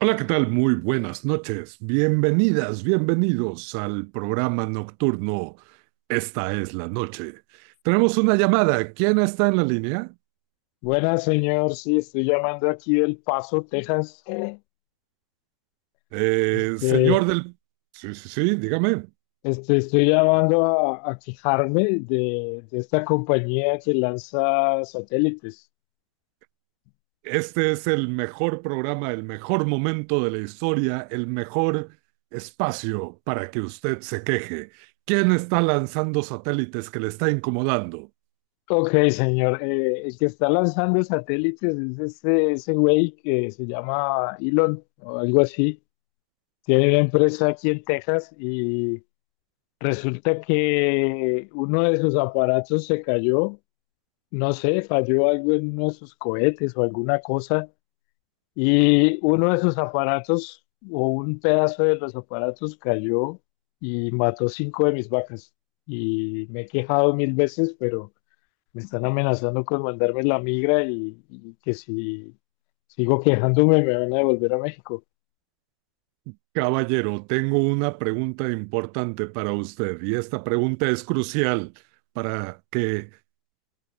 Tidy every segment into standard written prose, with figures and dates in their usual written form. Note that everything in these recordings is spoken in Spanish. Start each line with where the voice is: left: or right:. right: Hola, ¿qué tal? Muy buenas noches. Bienvenidas, bienvenidos al programa nocturno. Esta es la noche. Tenemos una llamada. ¿Quién está en la línea?
left: Buenas, señor. Sí, estoy llamando aquí del Paso, Texas.
right: Eh,
left: Este,
right: señor del... Sí, sí, sí, dígame.
left: estoy llamando a quejarme de esta compañía que lanza satélites.
right: Este es el mejor programa, el mejor momento de la historia, el mejor espacio para que usted se queje. ¿Quién está lanzando satélites que le está incomodando?
left: Ok, señor. El que está lanzando satélites es ese güey que se llama Elon o algo así. Tiene una empresa aquí en Texas y resulta que uno de sus aparatos se cayó. No sé, falló algo en uno de sus cohetes o alguna cosa. Y uno de sus aparatos, o un pedazo de los aparatos, cayó y mató cinco de mis vacas. Y me he quejado mil veces, pero me están amenazando con mandarme la migra y que si sigo quejándome me van a devolver a México.
right: Caballero, tengo una pregunta importante para usted y esta pregunta es crucial para que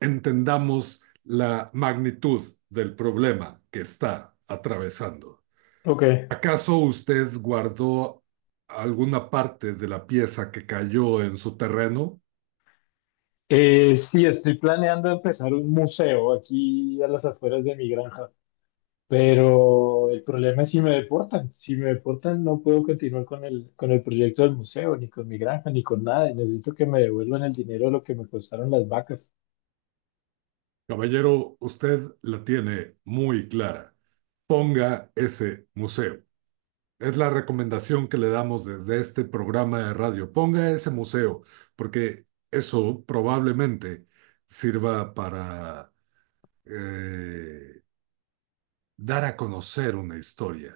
right: entendamos la magnitud del problema que está atravesando.
left: Ok.
right: ¿Acaso usted guardó alguna parte de la pieza que cayó en su terreno?
left: Sí, estoy planeando empezar un museo aquí a las afueras de mi granja. Pero el problema es si me deportan. Si me deportan, no puedo continuar con el proyecto del museo, ni con mi granja, ni con nada. Y necesito que me devuelvan el dinero de lo que me costaron las vacas.
right: Caballero, usted la tiene muy clara. Ponga ese museo. Es la recomendación que le damos desde este programa de radio. Ponga ese museo, porque eso probablemente sirva para eh, dar a conocer una historia.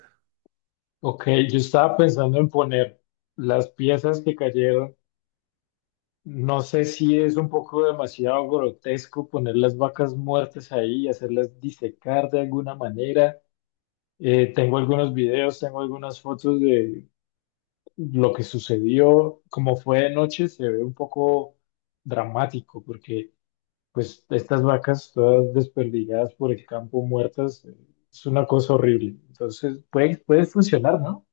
left: Ok, yo estaba pensando en poner las piezas que cayeron. No sé si es un poco demasiado grotesco poner las vacas muertas ahí y hacerlas disecar de alguna manera. Tengo algunos videos, tengo algunas fotos de lo que sucedió. Como fue de noche, se ve un poco dramático, porque pues estas vacas todas desperdigadas por el campo, muertas, es una cosa horrible. Entonces, puede funcionar, ¿no?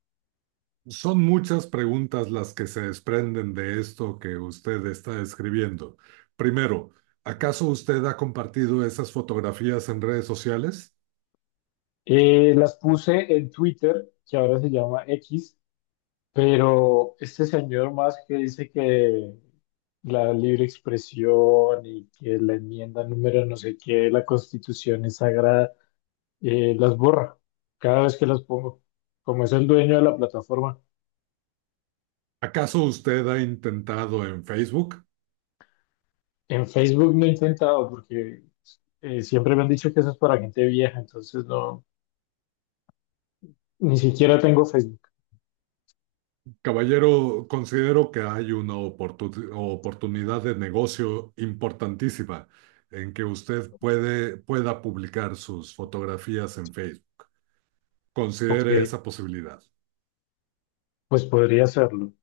right: Son muchas preguntas las que se desprenden de esto que usted está escribiendo. Primero, ¿acaso usted ha compartido esas fotografías en redes sociales?
left: Las puse en Twitter, que ahora se llama X, pero este señor más que dice que la libre expresión y que la enmienda número no sé qué de la Constitución es sagrada. Las borra cada vez que las pongo. Como es el dueño de la plataforma.
right: ¿Acaso usted ha intentado en Facebook?
left: En Facebook no he intentado porque siempre me han dicho que eso es para gente vieja, entonces no, ni siquiera tengo Facebook.
right: Caballero, considero que hay una oportunidad de negocio importantísima en que usted pueda publicar sus fotografías en Facebook.
left: Ok,
right: Considere esa posibilidad.
left: pues podría hacerlo.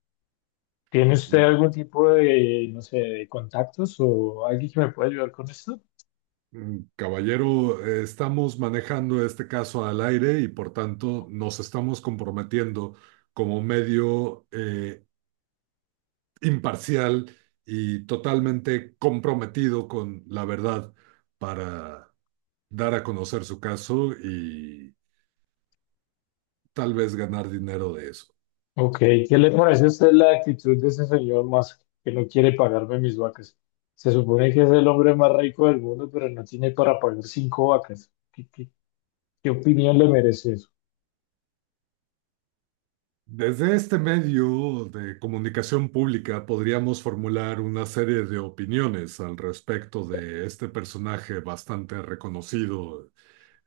left: ¿Tiene usted
right: Mm,
left: algún tipo de, no sé, de contactos o alguien que me pueda ayudar con esto?
right: mm, caballero, estamos manejando este caso al aire y por tanto nos estamos comprometiendo como medio imparcial y totalmente comprometido con la verdad para dar a conocer su caso y tal vez ganar dinero de eso.
left: Ok, ¿qué le parece a usted la actitud de ese señor Musk que no quiere pagarme mis vacas? Se supone que es el hombre más rico del mundo, pero no tiene para pagar cinco vacas. ¿Qué opinión le merece eso?
right: Desde este medio de comunicación pública podríamos formular una serie de opiniones al respecto de este personaje bastante reconocido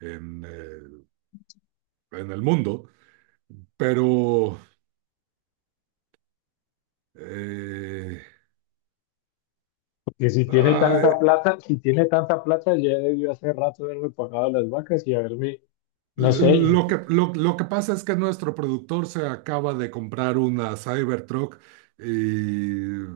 right: en, eh, en el mundo, pero eh,
left: Porque si tiene
right: ah,
left: tanta plata, si tiene tanta plata, ya debió hace rato haberme pagado las vacas y haberme, no sé,
right: lo que pasa es que nuestro productor se acaba de comprar una Cybertruck y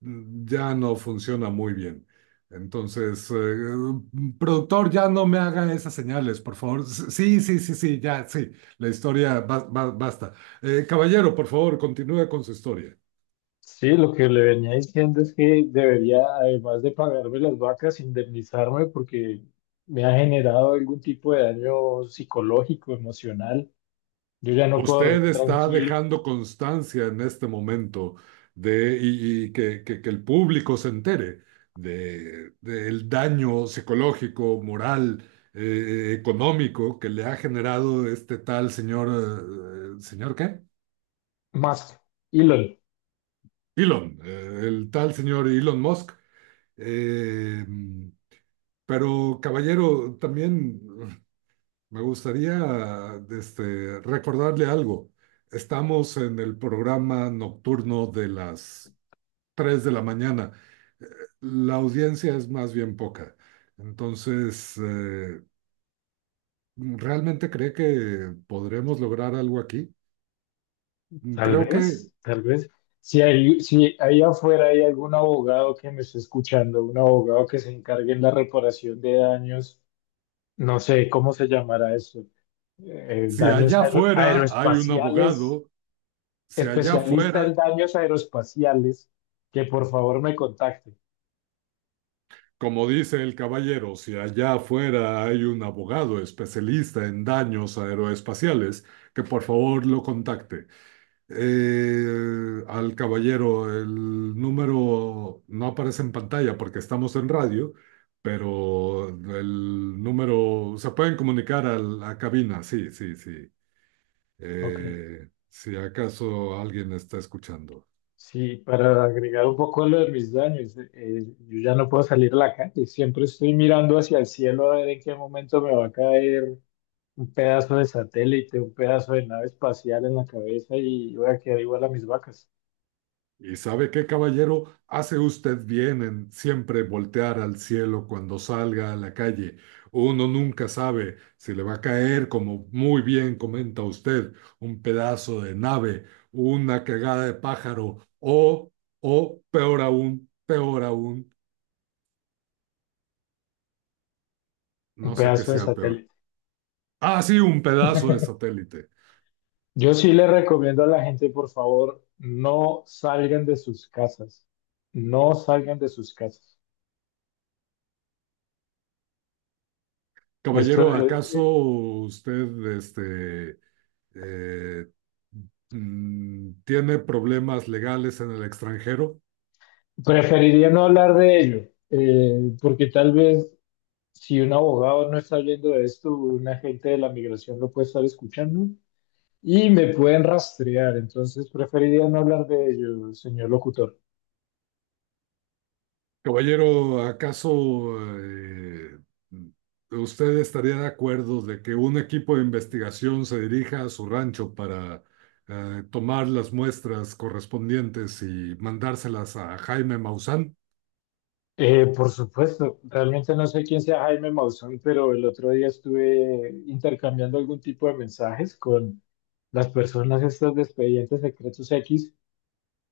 right: ya no funciona muy bien. Entonces, productor, ya no me haga esas señales, por favor. Sí, sí, sí, sí, ya, sí. La historia, basta. Caballero, por favor, continúe con su historia.
left: sí, lo que le venía diciendo es que debería, además de pagarme las vacas, indemnizarme porque me ha generado algún tipo de daño psicológico, emocional. Yo ya no puedo
right: Usted
left: dormir
right: está
left: tranquilo.
right: dejando constancia en este momento de, que el público se entere de, del daño psicológico, moral, económico que le ha generado este tal señor, ¿señor qué?
left: Más, Elon.
right: Elon, el tal señor Elon Musk. Eh, pero, caballero, también me gustaría este, recordarle algo. Estamos en el programa nocturno de las 3 de la mañana. Eh, La audiencia es más bien poca. Entonces, ¿realmente cree que podremos lograr algo aquí?
left: Tal
right: Creo que
left: vez, tal vez. Si ahí afuera hay algún abogado que me esté escuchando, un abogado que se encargue en la reparación de daños, no sé cómo se llamará eso,
right: si
left: daños
right: allá
left: aero-
right: afuera hay un
left: aeroespaciales,
right: abogado, si allá
left: especialista
right: afuera...
left: en daños aeroespaciales, que por favor me contacte.
right: Como dice el caballero, si allá afuera hay un abogado especialista en daños aeroespaciales, que por favor lo contacte. Al caballero, el número no aparece en pantalla porque estamos en radio, pero el número se pueden comunicar a la cabina, sí, sí, sí.
left: Ok.
right: Si acaso alguien está escuchando.
left: Sí, para agregar un poco lo de mis daños, yo ya no puedo salir a la calle, siempre estoy mirando hacia el cielo a ver en qué momento me va a caer un pedazo de satélite, un pedazo de nave espacial en la cabeza y voy a quedar igual a mis vacas,
right: Y sabe qué, caballero, hace usted bien en siempre voltear al cielo cuando salga a la calle. Uno nunca sabe si le va a caer, como muy bien comenta usted, un pedazo de nave, una cagada de pájaro o peor aún,
left: un
right: no sé qué
left: pedazo de
right: sea peor.
left: satélite.
right: Ah, sí, un pedazo de satélite.
left: Yo sí le recomiendo a la gente, por favor, no salgan de sus casas, no salgan de sus casas. Esto,
right: Caballero,
left: eh,
right: ¿acaso usted este, eh, tiene problemas legales en el extranjero?
left: Preferiría no hablar de ello, porque tal vez si un abogado no está viendo esto, un agente de la migración lo puede estar escuchando y me pueden rastrear, entonces preferiría no hablar de ello, señor locutor.
right: Caballero, ¿acaso usted estaría de acuerdo de que un equipo de investigación se dirija a su rancho para tomar las muestras correspondientes y mandárselas a Jaime Maussan?
left: Por supuesto, realmente no sé quién sea Jaime Maussan, pero el otro día estuve intercambiando algún tipo de mensajes con las personas estas de Expedientes Secretos X,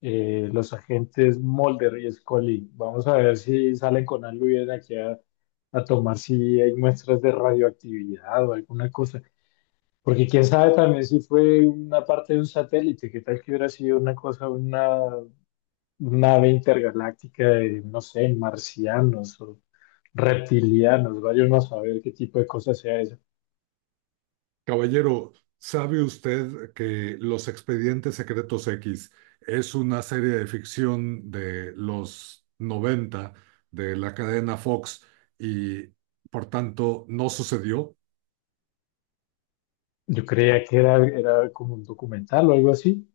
left: los agentes Mulder y Scully. Vamos a ver si salen con algo y vienen aquí a tomar si hay muestras de radioactividad o alguna cosa. Porque quién sabe también si fue una parte de un satélite, qué tal que hubiera sido una cosa, una nave intergaláctica de, no sé, marcianos, reptilianos, vaya uno a saber qué tipo de cosa sea eso.
right: Caballero, ¿sabe usted que Los Expedientes Secretos X es una serie de ficción de los 90 de la cadena Fox y por tanto no sucedió?
left: Yo creía que era, era como un documental o algo así.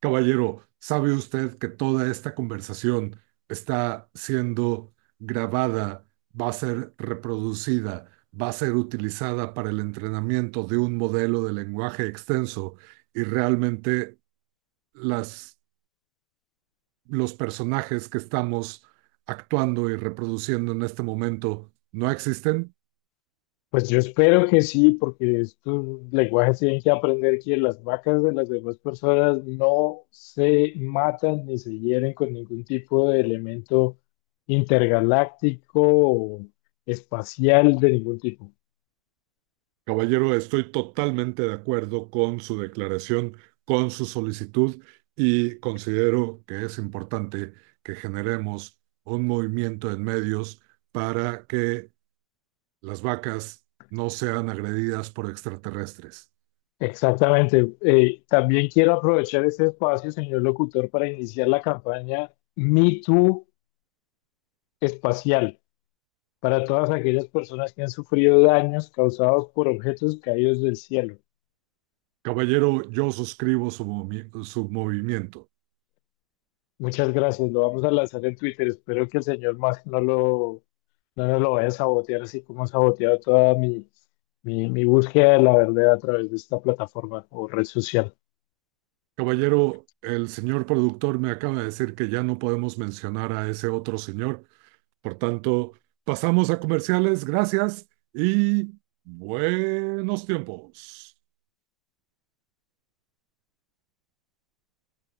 right: Caballero, ¿sabe usted que toda esta conversación está siendo grabada, va a ser reproducida, va a ser utilizada para el entrenamiento de un modelo de lenguaje extenso y realmente las los personajes que estamos actuando y reproduciendo en este momento no existen?
left: Pues yo espero que sí, porque estos lenguajes tienen que aprender que las vacas de las demás personas no se matan ni se hieren con ningún tipo de elemento intergaláctico o espacial de ningún tipo.
right: Caballero, estoy totalmente de acuerdo con su declaración, con su solicitud y considero que es importante que generemos un movimiento en medios para que las vacas no sean agredidas por extraterrestres.
left: Exactamente. También quiero aprovechar este espacio, señor locutor, para iniciar la campaña Me Too espacial, para todas aquellas personas que han sufrido daños causados por objetos caídos del cielo.
right: Caballero, yo suscribo su movimiento.
left: Muchas gracias, lo vamos a lanzar en Twitter. Espero que el señor Musk no nos lo vaya a sabotear así como ha saboteado toda mi, búsqueda de la verdad a través de esta plataforma o red social.
right: Caballero, el señor productor me acaba de decir que ya no podemos mencionar a ese otro señor. Por tanto, pasamos a comerciales. Gracias y buenos tiempos.